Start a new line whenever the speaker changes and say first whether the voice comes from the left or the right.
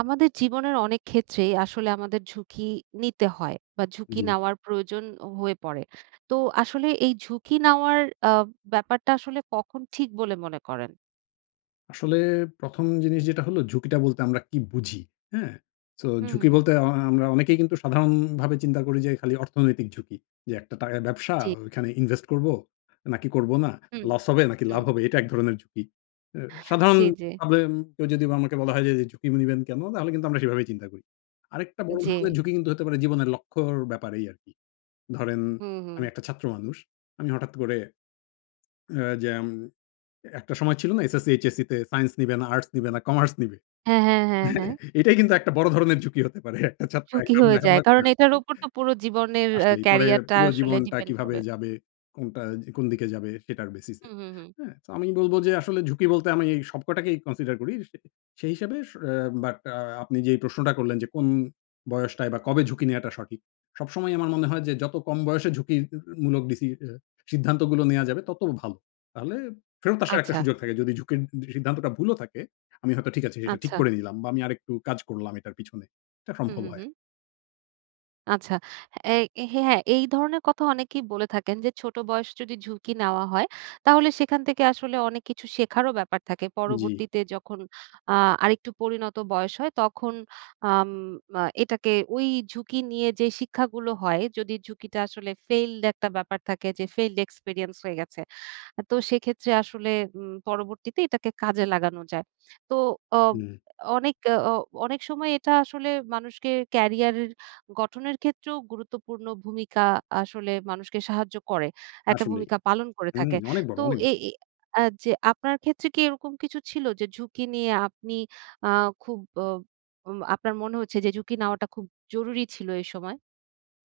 right: আমাদের জীবনের অনেক ক্ষেত্রেই আসলে আমাদের ঝুঁকি নিতে হয় বা ঝুঁকি
left: জি।
right: নেওয়ার প্রয়োজন হয়ে পড়ে। তো আসলে এই ঝুঁকি নেওয়ার আব ব্যাপারটা আসলে কখন ঠিক বলে মনে করেন?
left: আসলে ১ম জিনিস যেটা হলো, ঝুঁকিটা বলতে আমরা কি বুঝি? হ্যাঁ? সো
right: হু, হু,
left: ঝুঁকি
right: হু।
left: বলতে আ আ আমরা অনেকেই কিন্তু সাধারণভাবে চিন্তা করি যে, খালি অর্থনৈতিক ঝুঁকি। যে একটা টাকার ব্যবসা,
right: জি।
left: ওইখানে ইনভেস্ট করবো নাকি করবো না,
right: হুম।
left: লস হবে নাকি
right: হুম।
left: লাভ হবে। এটা এক ধরনের ঝুঁকি। অ্যা
right: জি, জি।
left: সাধারণভাবে উম কেউ যদি আমাকে যদি বলা হয় যে ঝুঁকি নিবেন কেনো, তাহলে কিন্তু আমরা সেভাবেই চিন্তা করি। আরেকটা বড় ধরণের
right: জি।
left: ঝুঁকি কিন্তু হতে পারে জীবনের লক্ষ্যর ব্যাপারেই আরকি। ধরেন
right: হুম,
left: আমি
right: হু।
left: একটা ছাত্র মানুষ, আমি হঠাৎ করে এ্যা যেম এ একটা সময় ছিল না SSC, HSC তে Science নিবে না, আর্টস নিবে না, কমার্স নিবে?
right: হ্যাঁ, হ্যাঁ, হ্যাঁ, হ্যাঁ।
left: হ্যাঁ? এটাই কিন্তু একটা বড় ধরনের ঝুঁকি হতে পারে। একটা ছাত্র
right: ঝুঁকি
left: একরকম
right: হয়ে যায়।
left: লেখাপড়া করে
right: কারণ এটার
left: আসছে।
right: উপর তো পুরো জীবনের অ্যা
left: আসলেই। পরে
right: ক্যারিয়ারটা
left: পুরো
right: আসলে
left: জীবনটা
right: ডিপেন্ড
left: কিভাবে
right: করবে।
left: যাবে, কোনটা এ কোন দিকে যাবে সেটার basis এ।
right: হু, হু, হু।
left: হ্যাঁ? সো আমি বলবো যে আসলে ঝুঁকি বলতে আমি এই সবকটাকেই consider করি। সে সেই হিসেবে স অ্যা বাট আ আপনি যেই প্রশ্নটা করলেন যে কোন বয়সটায় বা কবে ঝুঁকি নেওয়াটা সঠিক? সবসময়ই আমার মনে হয় যে যত কম বয়সে ঝুঁকি [unintelligible] মূলক ডিসি আ সিদ্ধান্তগুলো নেওয়া যাবে তত ভালো। তাহলে ফেরত আসার একটা
right: আচ্ছা।
left: সুযোগ থাকে। যদি ঝুঁকির সি সিদ্ধান্তটা ভুলও থাকে, আমি হয়তো ঠিক আছে এটা ঠিক
right: আচ্ছা।
left: করে নিলাম বা আমি আরেকটু কাজ করলাম এটার পিছনে। এটা
right: হু,
left: সম্ভব
right: হু,
left: হয়।
right: হু। আচ্ছা। এই হ্যাঁ, হ্যাঁ, এই ধরনের কথা অনেকেই বলে থাকেন যে, ছোট বয়স যদি ঝুঁকি নেওয়া হয়, তাহলে সেখান থেকে আসলে অনেক কিছু শেখারও ব্যাপার থাকে।
left: জি।
right: পরবর্তীতে যখন আ আরেকটু পরিণত বয়স হয়, তখন আম এ এটাকে ওই ঝুঁকি নিয়ে যে শিক্ষাগুলো হয়, যদি ঝুঁকিটা আসলে ফেইল্ড একটা ব্যাপার থাকে যে, ফেইল্ড এক্সপেরিয়েন্স হয়ে গেছে। আ তো, সেক্ষেত্রে আসলে উম পরবর্তীতে এটাকে কাজে লাগানো যায়। তো, অ
left: হুম।
right: অনেক, অ অনেক সময় এটা আসলে মানুষকে ক্যারিয়ার গঠনের ক্ষেত্রেও গুরুত্বপূর্ণ ভূমিকা আসলে মানুষকে সাহায্য করে, একটা
left: আসলেই।
right: ভূমিকা পালন করে
left: হুম,
right: থাকে।
left: অনেক বড়,
right: তো,
left: অনেক
right: এ
left: বড়।
right: এই আ যে আপনার ক্ষেত্রে কি এরকম কিছু ছিল যে, ঝুঁকি নিয়ে আপনি আ খুব অ অব আপনার মনে হচ্ছে যে ঝুঁকি নেওয়াটা খুব জরুরি ছিল এই সময়?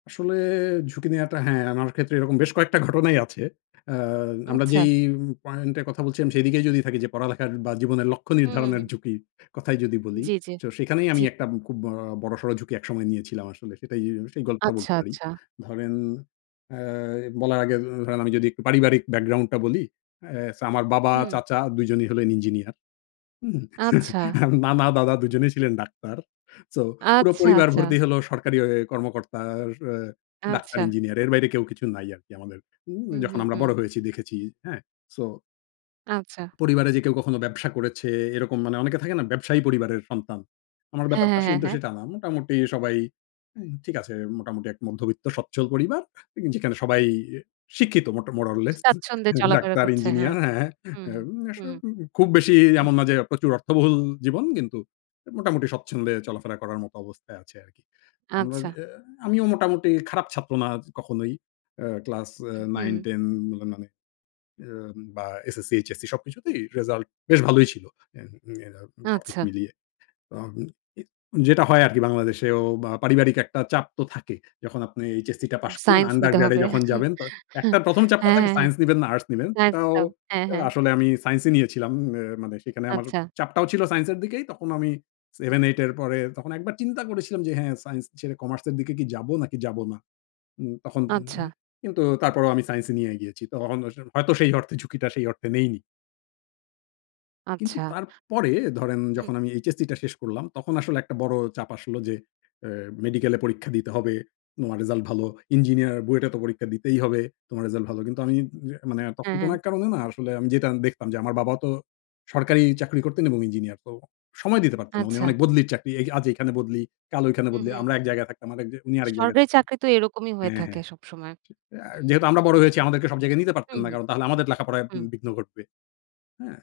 left: আসলে, ঝুঁকি নেওয়াটা হ্যাঁ, আমার ক্ষেত্রে এরকম বেশ কয়েকটা ঘটনাই আছে। আ আমরা
right: আচ্ছা।
left: যেই পয়েন্ট এ কথা বলছিলাম সেইদিকেই যদি থাকি যে, পড়ালেখার বা জীবনের লক্ষ্য
right: হু, হু,
left: নির্ধারণের
right: হু।
left: ঝুঁকির কথাই যদি বলি,
right: জি, জি,
left: শো সেখানেই
right: জি।
left: আমি একটা আব খুব বড়, বড়সড় ঝুঁকি এক সময় নিয়েছিলাম আসলে। সেটাই, উ সেই গল্পটা বলতে
right: আচ্ছা,
left: পারি।
right: আচ্ছা।
left: ধরেন, আ বলার আগে এ এক ধরেন আমি যদি একটু পারিবারিক ব্যাকগ্রাউন্ড টা বলি, এ সো আমার বাবা,
right: হুম।
left: চাচা ২ জনই হলেন ইঞ্জিনিয়ার। হুম,
right: আচ্ছা।
left: নানা, দাদা ২ জনেই ছিলেন ডাক্তার। সো, পুরো
right: আচ্ছা,
left: পরিবার ভর্তি
right: আচ্ছা।
left: হলো সরকারি অ কর্মকর্তা, অ অ ডাক্তার,
right: আচ্ছা।
left: ইঞ্জিনিয়ার, এর বাইরে কেউ কিছু নাই আরকি আমাদের হুম,
right: হুম,
left: যখন
right: হুম,
left: আমরা
right: হুম।
left: বড় হয়েছি দেখেছি। হ্যাঁ, সো
right: আচ্ছা।
left: পরিবারে যে কেউ কখনো ব্যবসা করেছে এরকম মানে অনেকে থাকে না ব্যবসায়ী পরিবারের সন্তান। আমার
right: হ্যাঁ,
left: ব্যাপারটা
right: হ্যাঁ,
left: স
right: হ্যাঁ,
left: কিন্তু
right: হ্যাঁ।
left: সেটা না। মোটামুটি সবাই অ্যা ঠিক আছে, মোটামুটি এক মধ্যবিত্ত স্বচ্ছল পরিবার, এ যেখানে সবাই এ শিক্ষিত মোট more or less
right: স্বাচ্ছন্দ্যে চলাফেরা
left: ডাক্তার,
right: করছে।
left: ইঞ্জিনিয়া
right: হ্যাঁ।
left: হ্যাঁ, হ্যাঁ,
right: হু,
left: এ
right: হু,
left: উম
right: হু,
left: আসলে উব খুব বেশি এ
right: হু।
left: এমন না যে প্রচুর অর্থবহুল জীবন। কিন্তু এ মোটামুটি স্বচ্ছন্দে চলাফেরা করার মত অবস্থায় আছে আরকি। আমরা
right: আচ্ছা।
left: যে আমিও মোটামুটি খারাপ ছাত্র না কখনোই অ্যা ক্লাস এ
right: হু,
left: nine,
right: হু।
left: ten ম মানে এ বা SSC, HSC সবকিছুতেই রেজাল্ট বেশ ভালোই ছিল। ইয়া আ সবকিছু
right: আচ্ছা।
left: মিলিয়ে। অ উম এ যেটা হয় আরকি বাংলাদেশেও বা পারিবারিক একটা চাপ তো থাকে। যখন আপনি HSC টা পাস করলেন,
right: science নিতে
left: Undergrad এ
right: হবে।
left: যখন যাবেন, বাট একটা ১ম চাপটা
right: হ্যাঁ,
left: থাকে
right: হ্যাঁ, হ্যাঁ।
left: সাইন্স নিবেন না আর্টস নিবেন। এটাও
right: একদম। হ্যাঁ,
left: আ
right: হ্যাঁ।
left: আসলে আমি সায়েন্সই নিয়েছিলাম। এ্যা মানে সেখানে আমার
right: আচ্ছা।
left: চাপটাও ছিল সাইন্স এর দিকেই। তখন আমি 7, 8 এর পরে তখন একবার চিন্তা করেছিলাম যে, হ্যাঁ, সাইন্স ছেড়ে কমার্স এর দিকে কি যাব নাকি যাব না? উম তখন
right: আচ্ছা।
left: [unintelligible] কিন্তু তারপরেও আমি সাইন্সই নিয়ে এগিয়েছি। তখন আস হয়তো সেই অর্থে ঝুঁকিটা সেই অর্থে নেইনি। কিন্তু
right: আচ্ছা।
left: তারপরে ধরেন,
right: আচ্ছা। হুম।
left: যখন আমি এইচএসসিটা শেষ করলাম, তখন আসলে একটা বড় চাপ আসলো যে, অ্যা "মেডিকেলে পরীক্ষা দিতে হবে। তোমার রেজাল্ট ভালো। ইঞ্জিনিয়ার বুয়েটে তো পরীক্ষা দিতেই হবে। তোমার রেজাল্ট ভালো।" কিন্তু আমি উম এ মানে তখন
right: হ্যাঁ,
left: কোন
right: হ্যাঁ।
left: এক কারণে না আসলে আমি যেটা আন দেখতাম যে আমার বাবা তো সরকারি চাকরি করতেন এবং ইঞ্জিনিয়ার। তো সময় দিতে পারতেন না। উনি
right: আচ্ছা।
left: অনেক বদলির চাকরি। এ আজ এখানে বদলি, কাল ঐখানে
right: হুম,
left: বদলি।
right: হুম।
left: আমরা এক জায়গায় থাকতাম আরেক যে উনি আরেক জায়গায়
right: সরকারি
left: থাকতেন
right: চাকরি তো এরকমই হয়ে
left: হ্যাঁ,
right: থাকে
left: হ্যাঁ।
right: সবসময়। হুম।
left: সে আ যেহেতু আমরা বড় হয়েছি, আমাদেরকে সব জায়গায় নিতে পারতেন
right: হুম,
left: না।
right: হুম,
left: কারণ তাহলে আমাদের লেখাপড়ায়
right: হুম।
left: উম বিঘ্ন ঘটবে। হ্যাঁ?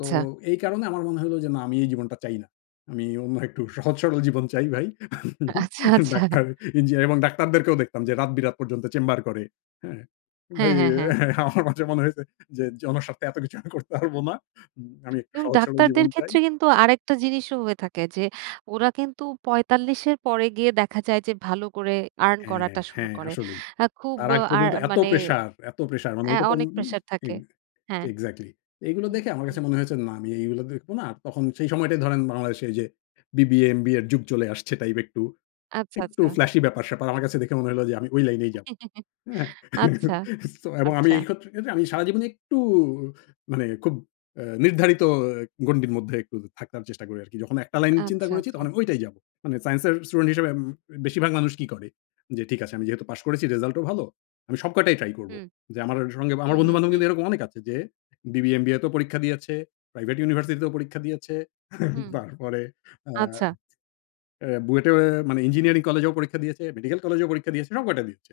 left: তো এই কারণে আমার মনে হলো যে না আমি এই জীবনটা চাই না। আমি অন্য একটু সহজ সরল জীবন চাই ভাই।
right: আ আচ্ছা, আচ্ছা।
left: ডাক্তার, ইঞ্জিনিয়ার এবং ডাক্তারদেরকেও দেখতাম যে রাত-বিরাত পর্যন্ত চেম্বার করে। হ্যাঁ? ভাই
right: হ্যাঁ,
left: এ
right: হ্যাঁ, হ্যাঁ।
left: আমার মাঝে মনে হয়েছে যে জনস্বার্থে এতো কিছু আমি করতে পারব না। উম আমি একটু
right: এবং
left: সহজ সরল
right: ডাক্তারদের
left: জীবন চাই।
right: ক্ষেত্রে কিন্তু আরেকটা জিনিসও হয়ে থাকে যে ওরা কিন্তু ৪৫ এর পরে গিয়ে দেখা যায় যে ভালো করে earn
left: হ্যাঁ,
right: করাটা শুরু
left: হ্যাঁ,
right: করে।
left: আসলেই।
right: আ খুব
left: তার আগ
right: আর
left: পর্যন্ত এতো
right: মানে
left: প্রেশার এতো প্রেশার মানে
right: অ্যা
left: এটা তো উম
right: অনেক
left: আম
right: প্রেশার থাকে।
left: এক
right: হ্যাঁ।
left: এক্সাক্টলি। এগুলো
right: হুম,
left: দেখে আমার
right: হুম।
left: কাছে মনে হয়েছে, না আমি এইগুলো দেখব না। তখন সেই সময়টাই ধরেন বাংলাদেশে এইযে বিবিএ, এমবিএর যুগ চলে আসছে টাইপ একটু।
right: আচ্ছা,
left: একটু
right: আচ্ছা।
left: flashy ব্যাপার-স্যাপার। আমার কাছে দেখে মনে হলো যে আমি ঐ লাইনেই যাবো। হ্যাঁ?
right: আচ্ছা।
left: সো এবং আমি
right: আচ্ছা।
left: এই ক্ষত্রে ক্ষেত্রে আমি সারাজীবনে একটু মানে খুব অ্যা নির্ধারিত এ গন্ডির মধ্যে একটু থাকার চেষ্টা করি আরকি। যখন একটা লাইন চিন্তা
right: আচ্ছা,
left: করেছি,
right: আচ্ছা।
left: তখন আমি ঐটাই যাবো। মানে সাইন্সের স্টুডেন্ট হিসেবে উম বেশিরভাগ মানুষ কি করে? যে ঠিক আছে, "আমি যেহেতু পাশ করেছি, রেজাল্ট ও ভালো। আমি সব কয়টাই ট্রাই করবো।"
right: হুম,
left: যে আমার অ সঙ্গে
right: হুম,
left: আমার
right: হুম,
left: বন্ধু-বান্ধব
right: হুম।
left: কিন্তু এরকম অনেক আছে যে বিবিএ, এমবিএতেও পরীক্ষা দিয়েছে। প্রাইভেট ইউনিভার্সিটিতেও পরীক্ষা দিয়েছে।
right: হুম।
left: তারপরে আ
right: আচ্ছা।
left: অ্যা বুয়েটে এও মানে ইঞ্জিনিয়ারিং কলেজেও পরীক্ষা দিয়েছে, মেডিকেল কলেজেও পরীক্ষা দিয়েছে। সব কয়টা দিচ্ছে।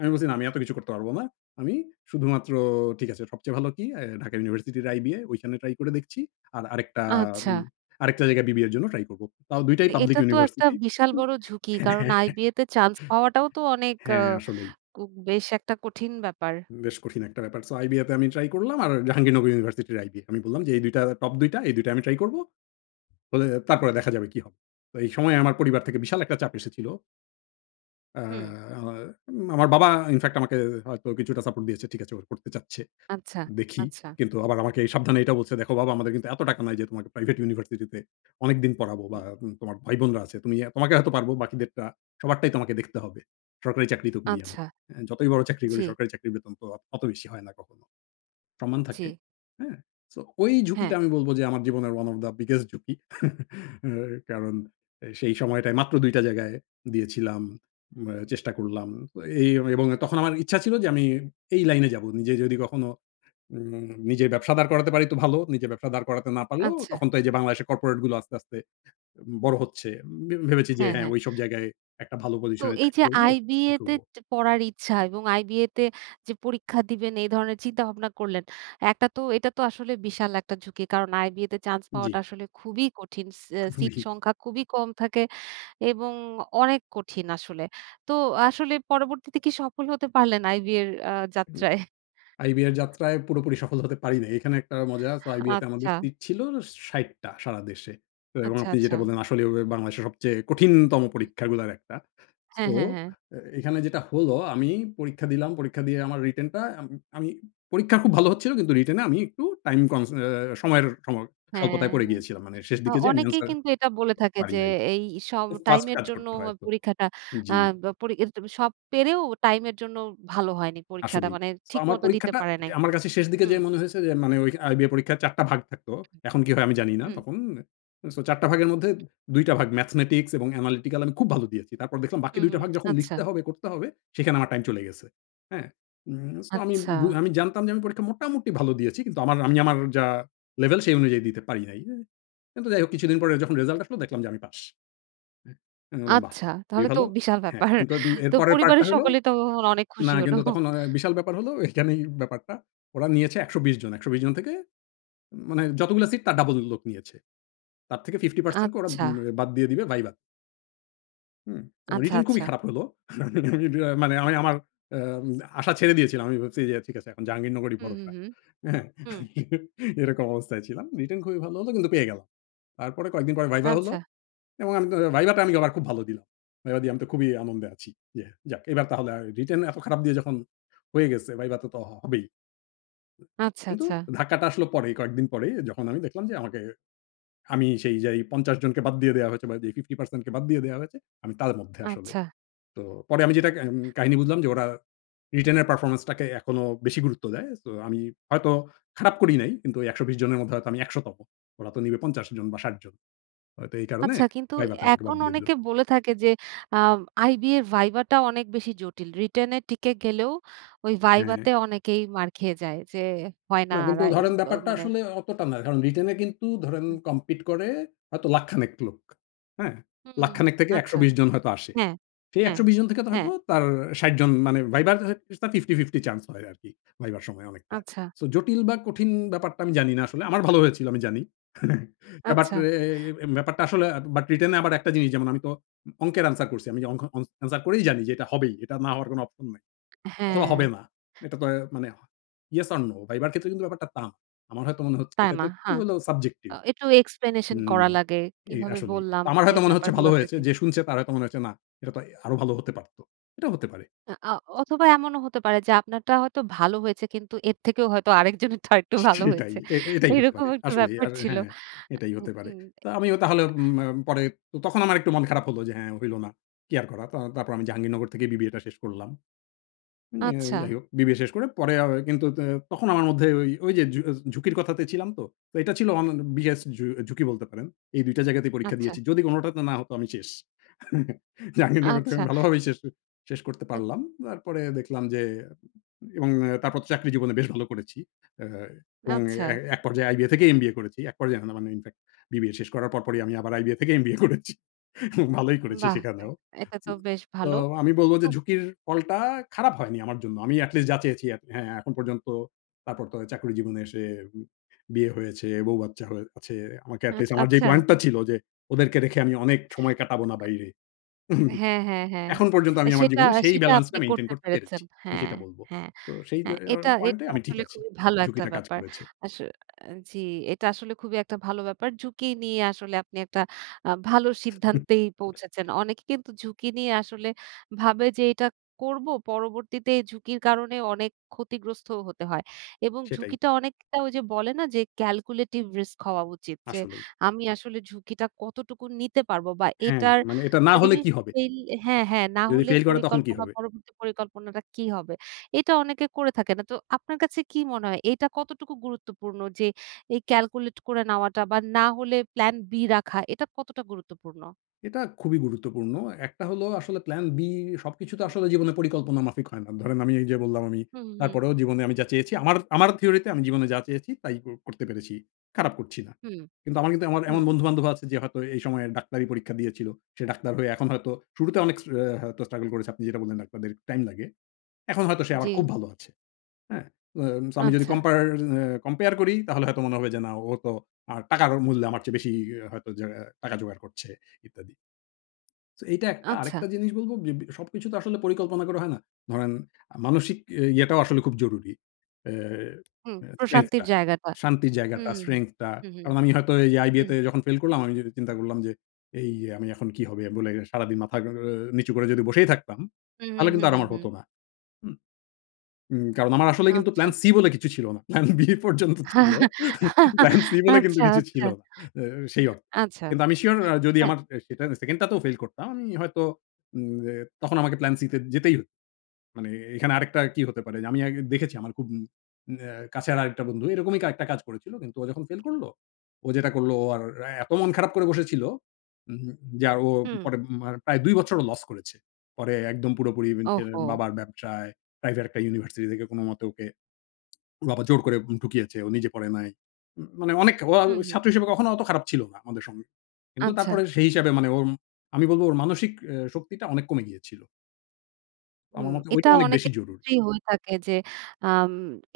left: আমি বলছি, "না আমি এতো কিছু করতে পারব না। আমি শুধুমাত্র ঠিক আছে। সবচেয়ে ভালো কি অ্যা ঢাকা ইউনিভার্সিটির আইবিএ। ঐখানে ট্রাই করে দেখছি। আর আরেকটা
right: আচ্ছা।
left: উম আরেকটা জায়গায় বিবিএর জন্য ট্রাই করবো। তাও দুইটাই
right: তো
left: পাবলিক
right: এটা তো একটা
left: ইউনিভার্সিটি।"
right: বিশাল
left: উ
right: বড় ঝুঁকি। কারণ
left: হ্যাঁ।
right: আইবিএতে চান্স পাওয়াটাও তো অনেক আ
left: হ্যাঁ, আসলেই।
right: কু বেশ একটা কঠিন ব্যাপার।
left: বেশ কঠিন একটা ব্যাপার। সো আইবিএতে আমি ট্রাই করলাম। আর জাহাঙ্গীরনগর ইউনিভার্সিটির আইবিএ। আমি বললাম যে, "এই ২ টা টপ ২ টা। এই ২ টা আমি ট্রাই করবো। হলে
right: হুম।
left: তারপরে দেখা যাবে কী হবে?" তো এই সময়ে আমার পরিবার থেকে বিশাল একটা চাপ এসেছিল। অ্যা
right: হুম।
left: আ আমার বাবা ইন ফেক্ট আমাকে হয়তো কিছুটা সাপোর্ট দিয়েছে, "ঠিক আছে, ও পড়তে চাচ্ছে,
right: আচ্ছা,
left: দেখি।"
right: আচ্ছা।
left: কিন্তু আবার আমাকে এই সাবধানে এইটা বলছে, "দেখো বাবা আমাদের কিন্তু এতো টাকা নাই যে তোমাকে প্রাইভেট ইউনিভার্সিটি তে অনেকদিন পড়াবো বা
right: উম
left: উ তোমার ভাইবোনরা আছে। তুমি এ্যা তোমাকে হয়তো পারবো, বাকিদেরটা সবারটাই তোমাকে দেখতে হবে। সরকারি চাকরি তো করি আমি।
right: আচ্ছা।
left: এ্যা যতই বড় চাকরি করি,
right: জি।
left: সরকারি চাকরির বেতন তো আ অত বেশি হয় না কখনো। সম্মান
right: জি।
left: থাকে।" হ্যাঁ। সো ঐ
right: হ্যাঁ।
left: ঝুঁকিটা আমি বলবো যে আমার জীবনের ওয়ান অফ দা বিগেস্ট ঝুঁকি। কারণ, এই সেই সময়টায় মাত্র ২ টা জায়গায় দিয়েছিলাম। আ চেষ্টা করলাম। তো এই এ এবং তখন আমার ইচ্ছা ছিল যে আমি এই লাইনে যাবো। নিজে যদি কখনো নি নিজের ব্যবসা দাঁড় করাতে পারি তো ভালো। নিজে ব্যবসা দাঁড় করাতে না পারলেও,
right: আচ্ছা।
left: তখন তো এইযে বাংলাদেশের কর্পোরেট গুলা আস্তে, আস্তে বড় হচ্ছে। ভে ভেবেছি যে,
right: হ্যাঁ
left: হ্যাঁ,
right: ,হ্যাঁ।
left: ঐসব জায়গায় একটা ভালো
right: তো
left: পজিশনে
right: এই
left: চাকরি
right: যে
left: করবো, ই
right: আইবিএ তে
left: করবো।
right: যে পড়ার ইচ্ছা এবং আইবিএ তে যে পরীক্ষা দিবেন, এই ধরনের চিন্তাভাবনা করলেন। একটা তো এটা তো আসলে বিশাল একটা ঝুঁকি। কারণ আইবিএ তে চান্স পাওয়াটা
left: জি।
right: আসলে খুবই কঠিন। সি অ্যা সিট
left: খুবই।
right: সংখ্যা খুবই কম থাকে এবং অনেক কঠিন আসলে। তো আসলে পরবর্তীতে কি সফল হতে পারলেন আইবিএর অ্যা
left: হুম।
right: যাত্রায়?
left: আইবিএর যাত্রায় পুরোপুরি সফল হতে পারি নাই। এইখানে একটা মজা। সো আইবিএ তে আমাদের
right: আচ্ছা।
left: সিট ছিল ৬০ টা সারা দেশে। এবং
right: আচ্ছা,
left: আপনি
right: আচ্ছা।
left: যেটা বললেন আসলে ও হবে বাংলাদেশের সবচেয়ে কঠিনতম
right: হুম।
left: পরীক্ষাগুলার একটা। সো
right: হ্যাঁ, হ্যাঁ, হ্যাঁ।
left: এ এখানে যেটা হলো আমি পরীক্ষা দিলাম। পরীক্ষা দিয়ে আমার রিটেন টা আম আমি পরীক্ষা খুব ভালো হচ্ছিলো কিন্তু রিটেনে আমি একটু টাইম কমস অ্যা সময়ের সম
right: হ্যাঁ,
left: স্বল্পতায় পড়ে গিয়েছিলাম। মানে শেষ
right: আ
left: দিকে যেয়ে আমি
right: অনেকেই
left: এন্সার
right: কিন্তু এটা বলে থাকে
left: পারি
right: যে,
left: নাই।
right: এই সব
left: খুব ফাস্ট
right: টাইমের
left: কাজ
right: জন্য
left: করতে
right: হ
left: হয় তো।
right: পরীক্ষাটা অ্যা
left: জি।
right: ব পরি এতটুকু সব পেরেও, টাইম এর জন্য ভালো হয়নি পরীক্ষাটা।
left: আসলেই।
right: মানে
left: তো আমার
right: ঠিকমতো দিতে
left: পরীক্ষাটা
right: পারে
left: যে
right: নাই।
left: আমার কাছে শেষ দিকে
right: হুম।
left: যেয়ে মনে হয়েছে যে মানে ঐ আইবিএ পরীক্ষার ৪ টা ভাগ থাকতো। এখন কি হয় আমি জানি না
right: হুম।
left: তখন। সো ৪ টা ভাগের মধ্যে ২ টা ভাগ ম্যাথমেটিক্স এবং অ্যানালিটিকাল আমি খুব ভালো দিয়েছি। তারপর দেখলাম বাকি
right: হুম,
left: ২ টা
right: হুম।
left: ভাগ যখন
right: আচ্ছা।
left: লিখতে হবে, করতে হবে, সেখানে আমার টাইম চলে গেছে। হ্যাঁ। উম সো আমি
right: আচ্ছা।
left: বু আমি জানতাম যে আমি পরীক্ষা মোটামুটি ভালো দিয়েছি। কিন্তু আমার আমি আমার যা লেভেল, সেই অনুযায়ী দিতে পারি নাই। উ কিন্তু যাই হোক কিছুদিন পরে যখন রেজাল্ট আসলো, দেখলাম যে আমি পাস। অ্যা আমি বললাম, "বাহ!
right: আচ্ছা।
left: খুবই
right: তাহলে তো
left: ভালো।"
right: বিশাল
left: হ্যাঁ।
right: ব্যাপার।
left: কিন্তু উম এর
right: তো
left: পরের পার্টটা
right: পরিবারের
left: হলো
right: সকলেই তো তখন অনেক
left: না,
right: খুশি হল।
left: কিন্তু তখন অ অ্যা বিশাল ব্যাপার হলো এইখানেই ব্যাপারটা। ওরা নিয়েছে ১২০ জন। ১২০ জন থেকে মানে যতগুলা সিট তার ডাবল লোক নিয়েছে। তার থেকে 50% কে ওরা
right: আচ্ছা।
left: উম বাদ দিয়ে দিবে ভাইবা হু তো
right: আচ্ছা,
left: রিটেন খুবই
right: আচ্ছা।
left: খারাপ হলো। উব আ মানে আমি আমার অ্যা আম আশা ছেড়ে দিয়েছিলাম। আমি ভাবছি যে ঠিক আছে, এখন জাহাঙ্গীরনগরই
right: হুম, হুম,
left: ভরসা।
right: হুম,
left: হ্যাঁ?
right: হুম।
left: এরকম অবস্থায় ছিলাম। রিটেন খুবই ভালো হলো কিন্তু পেয়ে গেল। তারপরে কয়েকদিন পরে ভাইভা হলো।
right: আচ্ছা।
left: এবং আমি তা ভাইভা টা আমি আবার খুব ভালো দিলাম। ভাইভা দিয়ে আমি তো খুবই আনন্দে আছি। ইয়ে যাক এবার তাহলে রিটেন এত খারাপ দিয়ে যখন হয়ে গেছে। ভাইভা তে তো হবেই।
right: আচ্ছা,
left: কিন্তু
right: আচ্ছা।
left: ধাক্কাটা আসলো পরেই। কয়েকদিন পরেই যখন আমি দেখলাম যে, আমাকে আমি সেই যাই ৫০ জনকে বাদ দিয়ে দেয়া হয়েছে। বা যে 50% কে বাদ দিয়ে দেয়া হয়েছে। আমি তার মধ্যে আসলে।
right: আচ্ছা।
left: তো পরে আমি যেটা আ এম কাহিনী বুঝলাম যে ওরা রিটেনের পারফরম্যান্স টাকে এখনো বেশি গুরুত্ব দেয়। সো আমি হয়তো খারাপ করি নাই। কিন্তু ওই ১২০ জনের মধ্যে হয়তো আমি একশো ১০০ তম। ওরা তো নিবে ৫০ জন বা ষাট ৬০ জন। হয়তো এই কারণে
right: আচ্ছা। কিন্তু
left: ভাইভাতে
right: এ
left: আমাকে বাদ
right: এখন
left: দিয়ে দিলো।
right: অনেকে বলে থাকে যে, আ আইবিএ ভাইভা টা অনেক বেশি জটিল। রিটেন এ টিকে গেলেও ওই ভাইভা তে
left: হ্যাঁ।
right: অনেকেই মার খেয়ে যায়। যে, হয় না
left: না। কিন্তু
right: রা এ
left: ধরেন
right: অব
left: ব্যাপারটা
right: মানে
left: আসলে অতটা না। কারণ রিটেন এ কিন্তু ধরেন
right: হুম।
left: কমপিট করে হয়তো লাখ খানেক লোক। হ্যাঁ?
right: হুম,
left: লাখ
right: হুম।
left: খানেক থেকে একশো
right: আচ্ছা।
left: বিশ জন হয়তো আসে।
right: হ্যাঁ,
left: সেই
right: হ্যাঁ,
left: ১২০ জন থেকে তো
right: হ্যাঁ।
left: হয়তো তার ৬০ জন মানে ভাইভার [unintelligible] 50-50 চান্স হয় আরকি। ভাইভার সময় অনেকটা।
right: আচ্ছা।
left: সো জটিল বা কঠিন ব্যাপারটা আমি জানি না আসলে। আমার ভালো হয়েছিল আমি জানি। ব্যাপারটা
right: আচ্ছা।
left: এ এ ব্যাপারটা আসলে আব বাট রিটেন এ আবার একটা জিনিস যেমন আমি তো অ অংকের অ্যানসার করছি। আমি যে অং অংকের অ্যানসার করেই জানি যে এটা হবেই। এটা না হওয়ার কোনো অপশন নাই। অথবা হবে
right: হ্যাঁ।
left: না। এটা তো মানে Yes or no। ভাইভার ক্ষেত্রে কিন্তু ব্যাপারটা তা আমার হয়তো মনে হচ্ছে
right: তাই
left: এটা
right: না?
left: তো একটু
right: হ্যাঁ।
left: হলেও
right: আ
left: subjective
right: একটু এক্সপ্লেনেশন
left: হুম।
right: করা লাগে।
left: এই
right: কিভাবে
left: আসলেই।
right: বললাম?
left: আমার
right: এই
left: হয়তো মনে হচ্ছে ভালো
right: ব্যাপারগুলো
left: হয়েছে।
right: থাকে।
left: যে শুনছে তার হয়তো মনে হচ্ছে না। এটা তো এ আরো ভালো হতে পারত। এটাও হতে পারে।
right: হ্যাঁ। আ অ অথবা এমনও হতে পারে যে, আপনারটা হয়তো ভালো হয়েছে। কিন্তু এর থেকেও হয়তো আরেক জনেরটা আরেকটু
left: স
right: ভালো
left: সেটাই।
right: হয়েছে।
left: এ এটাই হতে
right: এরকম
left: পারে।
right: একটু
left: আসলেই।
right: ব্যাপার
left: আর
right: ছিল আ
left: হ্যাঁ, এটাই
right: উ
left: হতে পারে।
right: উম
left: তো আমিও তাহলে
right: আ
left: ঊম আ পরে তখন আমার একটু মন খারাপ হলো যে হ্যাঁ হইল না। কি আর করা। তো তারপর আমি জাহাঙ্গীরনগর থেকে বিবিএ টা শেষ করলাম। এ
right: আচ্ছা।
left: যাই হোক, বিবিএ শেষ করে পরে আবার কিন্তু ত তখন আমার মধ্যে ওই, ওই যে ঝুক ঝুঁকির কথাতে ছিলাম তো। তো এটা ছিল অন বিগেস্ট ঝ ঝুঁকি বলতে পারেন। এই ২ টা জায়গাতেই পরীক্ষা
right: আচ্ছা।
left: দিয়েছি। যদি কোনটাতে না হতো আমি শেষ।
right: আ
left: জাঙ্গীরনগর থেকে
right: আচ্ছা।
left: আমি ভালোভাবেই শেষ আ শেষ করতে
right: আ
left: পারলাম। তারপরে দেখলাম যে উ এবং তারপর তো চাকরি জীবনে বেশ ভালো করেছি। অ্যা এবং
right: আচ্ছা।
left: এ এক পর্যায়ে আইবিএ থেকেই এমবিএ করেছি। এক পর্যায়ে মানে না ইন-ফ্যাক্ট বিবিএ শেষ করার পরপরই আমি আবার আইবিএ থেকে এমবিএ করেছি। ভালোই করেছি
right: বাহ! আ
left: সেখানেও।
right: এটা তো বেশ
left: তো
right: ভালো।
left: আমি বলবো যে
right: তোব
left: ঝুঁকির ফলটা খারাপ হয়নি আমার জন্য। আমি এটলিস্ট যা চেয়েছি হ্যাঁ এখন পর্যন্ত, তারপর তো চাকরি জীবনে এসে উম বিয়ে হয়েছে, বৌ বাচ্চা হয়ে আছে। আমাকে
right: হ্যাঁ।
left: এটলিস্ট আমার যে
right: আচ্ছা।
left: পয়েন্টটা ছিল যে, ওদেরকে রেখে আমি অনেক সময় কাটাবো না বাইরে। উহু
right: হ্যাঁ, হ্যাঁ, হ্যাঁ।
left: এখন পর্যন্ত আমি আমার
right: সেটা,
left: জীবনে সেই
right: সেটা
left: balance
right: আপনি
left: টা মেইনটেইন
right: করতে
left: করতে
right: পেরেছেন।
left: পেরেছি। আমি
right: হ্যাঁ,
left: সেটা বলব।
right: হ্যাঁ,
left: তো সেই যে
right: হ্যাঁ।
left: এ
right: এটা,
left: পয়েন্ট এ
right: এটা
left: আমি ঠিক
right: আসলে
left: আছি।
right: খুবই ভালো একটা
left: ঝুঁকিটা কাজ
right: ব্যাপার।
left: করেছে।
right: আস আ জি, এটা আসলে খুবই একটা ভালো ব্যাপার। ঝুঁকি নিয়ে আসলে আপনি একটা আ ভালো সিদ্ধান্তেই পৌঁছেছেন। অনেকে কিন্তু ঝুঁকি নিয়ে আসলে ভাবে যে, এটা করবো পরবর্তীতে এ ঝুঁকির কারণে অনেক ক্ষতিগ্রস্তও হতে হয়। এবং
left: সেটাই।
right: ঝুঁকিটা অনেকটা ওই যে বলে না যে, ক্যালকুলেটিভ রিস্ক হওয়া উচিত যে
left: আসলেই।
right: আমি আসলে ঝুঁকিটা কতটুকু নিতে পারবো। বা
left: হ্যাঁ,
right: এটার
left: মানে এটা না
right: যদি
left: হলে
right: আমি
left: কী হবে?
right: ফেইল হ্যাঁ, হ্যাঁ না
left: যদি
right: হলে
left: ফেল করে তখন কী
right: পরিকল্পনা
left: হবে?
right: পরবর্তী পরিকল্পনাটা কি হবে? এটা অনেকে করে থাকে না। তো আপনার কাছে কি মনে হয়? এইটা কতটুকু গুরুত্বপূর্ণ যে, এই ক্যালকুলেট করে নেওয়াটা। বা না হলে প্লান বি রাখা এটা কতটা গুরুত্বপূর্ণ?
left: এটা খুবই গুরুত্বপূর্ণ। একটা হলো আসলে plan B সবকিছু তো
right: হুম।
left: আসলে জীবনে পরিকল্পনা মাফিক হয় না। ধরেন আমি এইযে বললাম আমি
right: হু, হু, হুম।
left: তারপরেও জীবনে আমি যা চেয়েছি, আমার আমার থিওরিতে আমি জীবনে যা চেয়েছি তাই ক করতে পেরেছি। খারাপ করছি না।
right: হুম।
left: কিন্তু আমার কিন্তু আমার
right: হুম।
left: এমন বন্ধু-বান্ধবও আছে যে হয়তো এই সময়ে ডাক্তারি পরীক্ষা দিয়েছিল। সে ডাক্তার হয়ে এখন হয়তো শুরুতে অনেক স্টা অ্যা হ্যাঁ, হয়তো স্ট্রাগল করেছে। আপনি যেটা বললেন, "ডাক্তারদের টাইম লাগে।" এখন হয়তো সে আবার খুব
right: জি।
left: ভালো আছে। হ্যাঁ, অ্যাস আমি যদি
right: আচ্ছা।
left: কম্পেয়ার অ্যা compare করি, তাহলে হয়তো মনে হবে যে, না, ও তো আ টাকার মূল্যে আমার চেয়ে বেশি ই হয়তো যে টাকা জোগাড় করছে, ইত্যাদি। সো এইটা একটা।
right: আচ্ছা।
left: আরেকটা জিনিস বলবো যে, বি সবকিছু তো আসলে পরিকল্পনা করে হয় না। ধরেন আ মানসিক ই ইয়ে ইয়েটাও আসলে খুব জরুরি। অ্যা
right: হুম,
left: অ্যা strength
right: প্রশান্তির
left: টা।
right: জায়গাটা।
left: শান্তির জায়গাটা
right: হুম,
left: strength টা।
right: হুম, হুম, হুম,
left: কারণ আমি হয়তো এই আইবিএ
right: হুম।
left: তে যখন ফেল করলাম, আমি যদি চিন্তা করলাম যে, "এই আমি এখন কি হবে?" বলে সারাদিন মাথা অ্যা নিচু করে যদি বসেই থাকতাম,
right: হুম, হুম,
left: তাহলে কিন্তু
right: হুম,
left: আর
right: হুম,
left: আমার
right: হুম।
left: হতো না। হুম? উম কারণ, আমার আসলেই কিন্তু plan
right: আচ্ছা।
left: C বলে কিছু ছিল না। Plan B পর্যন্ত ছিল। Plan C বলে কিন্তু
right: আচ্ছা,
left: কিছু ছিল
right: আচ্ছা।
left: না। আ সেই অর্থে.
right: আচ্ছা।
left: কিন্তু আমি সিউর আ যদি
right: হ্যাঁ।
left: আমার অ্যা সেটার আ 2nd টাতেও ফেইল করতাম, আমি হয়তো উম অ্যা তখন আমাকে plan C তে যেতেই মানে এ এখানে আরেকটা কি হতে পারে? যে আমি আগে দেখেছি আমার খুব অ্যা কাছে আর আরেকটা বন্ধু এরকমই আরেকটা কাজ করেছিল। কিন্তু ও যখন ফেল করলো, ও যেটা করলো ও আর এ এতো মন খারাপ করে বসেছিল, উম যে আর ও
right: হুম।
left: পরে মা প্রায় ২ বছর ও লস করেছে। পরে একদম পুরোপুরি উম এইযে
right: ওহহো!
left: বাবার ব্যবসায় প্রাইভেট একটা ইউনিভার্সিটি থেকে কোনোমতে ওকে ওর বাবা জোর করে ঢুকিয়েছে। ও নিজে পড়ে নাই। ম মানে অনেক অল
right: হুম, হুম।
left: ছাত্র হিসাবে কখনো অত খারাপ ছিল না আমাদের সঙ্গ কিন্তু
right: আচ্ছা।
left: তারপরে সেই হিসাবে মানে ওর উম আমি বলবো ওর মানসিক অ্যা শক্তিটা অনেক কমে গিয়েছিল। আমার
right: হুম।
left: মতে ঐটা
right: এটা
left: অনেক বেশি
right: অনেকের
left: জরুরি।
right: ক্ষেত্রেই হয়ে থাকে যে আম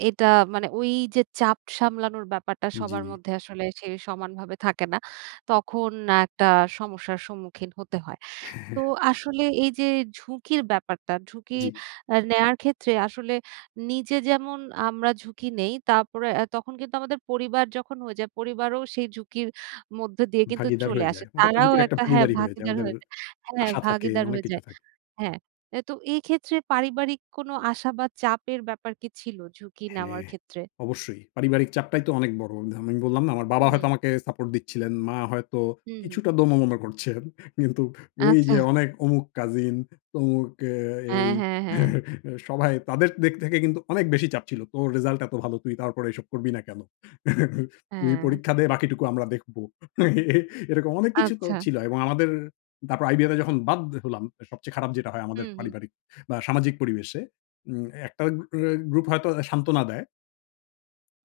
right: এটা মানে ওইযে চাপ সামলানোর ব্যাপারটা সবার
left: জি।
right: মধ্যে আসলে সে সমানভাবে থাকে না। তখন একটা সমস্যার সম্মুখীন হতে হয়। তো আসলে এইযে ঝুঁকির ব্যাপারটা, ঝুঁকি
left: জি।
right: আ নেয়ার ক্ষেত্রে আসলে নিজে যেমন আমরা ঝুঁকি নেই, তারপরে আ তখন কিন্তু আমাদের পরিবার যখন হয়ে যায়, পরিবারও সেই ঝুঁকির মধ্য দিয়ে কিন্তু
left: ভাগীদার
right: চলে
left: হয়ে
right: আসে।
left: যায়। ওরা তো
right: তারাও
left: ঝুঁকির একটা
right: একটা হ্যাঁ,
left: ভাগীদারই হয়ে যায়।
right: ভাগীদার
left: ওদের
right: হয়ে যায়, হ্যাঁ,
left: আশা থাকে,
right: ভাগীদার
left: অনেক
right: হয়ে
left: কিছু
right: যায়।
left: থাকে।
right: হ্যাঁ। আ তো এইক্ষেত্রে পারিবারিক কোনো আশা বা চাপের ব্যাপার কি ছিল ঝুঁকি নেওয়ার
left: হ্যাঁ,
right: ক্ষেত্রে?
left: অবশ্যই। পারিবারিক চাপটাই তো অনেক বড়। ধা আমি বললাম না? আমার
right: হু,
left: বাবা হয়তো
right: হুম।
left: আমাকে সাপোর্ট দিচ্ছিলেন। মা হয়তো
right: হুম, হুম।
left: কিছুটা দোনোমোনো করছেন। কিন্তু
right: আচ্ছা।
left: ওইযে অনেক অমুক কাজিন তমুক এ
right: হ্যাঁ,
left: এই,
right: হ্যাঁ, হ্যাঁ।
left: সবাই তাদের দিক থেকে কিন্তু অনেক বেশি চাপ ছিল। "তোর রেজাল্ট এত ভালো, তুই তারপরে এসব করবি না কেন? তুই
right: হ্যাঁ।
left: পরীক্ষা দে। বাকিটুকু আমরা দেখব।" এ এরকম অনেক কিছু তো
right: আচ্ছা।
left: ছিল। এবং আমাদের তারপর আইবিএতে যখন বাদ হলাম, সবচেয়ে খারাপ যেটা হয় আমাদের
right: হুম, হুম।
left: পারিবারিক বা, সামাজিক পরিবেশে উম ১ টা এ গ্রুপ হয়তো সান্ত্বনা দেয়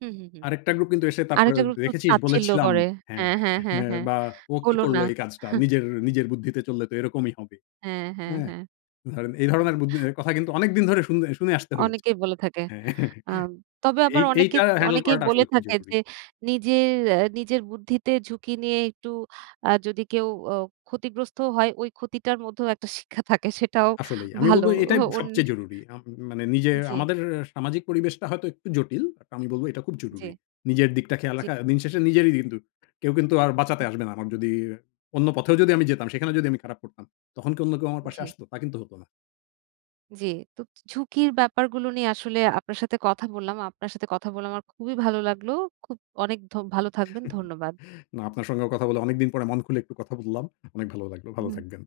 right: হুম, হুম, হুম।
left: আরেকটা গ্রুপ কিন্তু এসে তারপরে,
right: আরেকটা গ্রুপ তো
left: "দেখেছিস?
right: তাচ্ছিল্য
left: বলেছিলাম"
right: করে।
left: হ্যাঁ।
right: হ্যাঁ, হ্যাঁ, হ্যাঁ,
left: এ
right: হ্যাঁ।
left: বা "ও কি
right: হলো না।
left: করলো
right: হা।
left: এই কাজটা? নিজের নিজের বুদ্ধিতে চললে তো এরকমই হবে।"
right: হ্যাঁ, হ্যাঁ,
left: হ্যাঁ?
right: হ্যাঁ।
left: ধরেন, এই
right: হুম।
left: ধরনের বুধ এ কথা কিন্তু অনেকদিন ধরে শুনে শুনে আসতে হয়েছে।
right: অনেকেই বলে থাকে।
left: হ্যাঁ।
right: আম তবে
left: এই
right: আবার
left: এইটা
right: অনেকেত
left: হ্যান্ডেল
right: অনেকেই
left: করাটা
right: বলে
left: আসলে খুব
right: থাকে
left: জরুরী।
right: যে, "নিজের এ নিজের বুদ্ধিতে ঝুঁকি নিয়ে একটু আ যদি কেউ অ ক্ষতিগ্রস্ত হয়, ওই ক্ষতিটার মধ্যেও একটা শিক্ষা থাকে।" সেটাও
left: আসলেই। আমি
right: ভালো।
left: বলবো
right: ও
left: এটাই
right: অন
left: সবচেয়ে জরুরি। আম মানে নিজের
right: জি।
left: আমাদের সামাজিক পরিবেশটা হয়তো একটু জটিল। বাট আমি বলবো এটা খুব জরুরি।
right: জি।
left: নিজের দিকটা খেয়াল
right: জি।
left: রাখা। দিনশেষে নিজেরই কিন্তু কেউ কিন্তু আর বাঁচাতে
right: হু।
left: আসবে না। আমার যদি অন্য পথেও যদি আমি যেতাম, সেখানে যদি আমি খারাপ করতাম, তখন কি অন্য কেউ আমার পাশে
right: জি।
left: আসতো? তা কিন্তু হতো না।
right: জি। তো ঝু ঝুঁকির ব্যাপারগুলো নিয়ে আসলে আপনার সাথে কথা বললাম। আপনার সাথে কথা বলে আমার খুবই ভালো লাগলো। খুব অনেক ধ ভালো থাকবেন। ধন্যবাদ।
left: না আপনার সঙ্গেও কথা বলে অনেকদিন পরে মন খুলে একটু কথা বললাম। অনেক ভালো লাগলো। ভালো
right: হুম।
left: থাকবেন।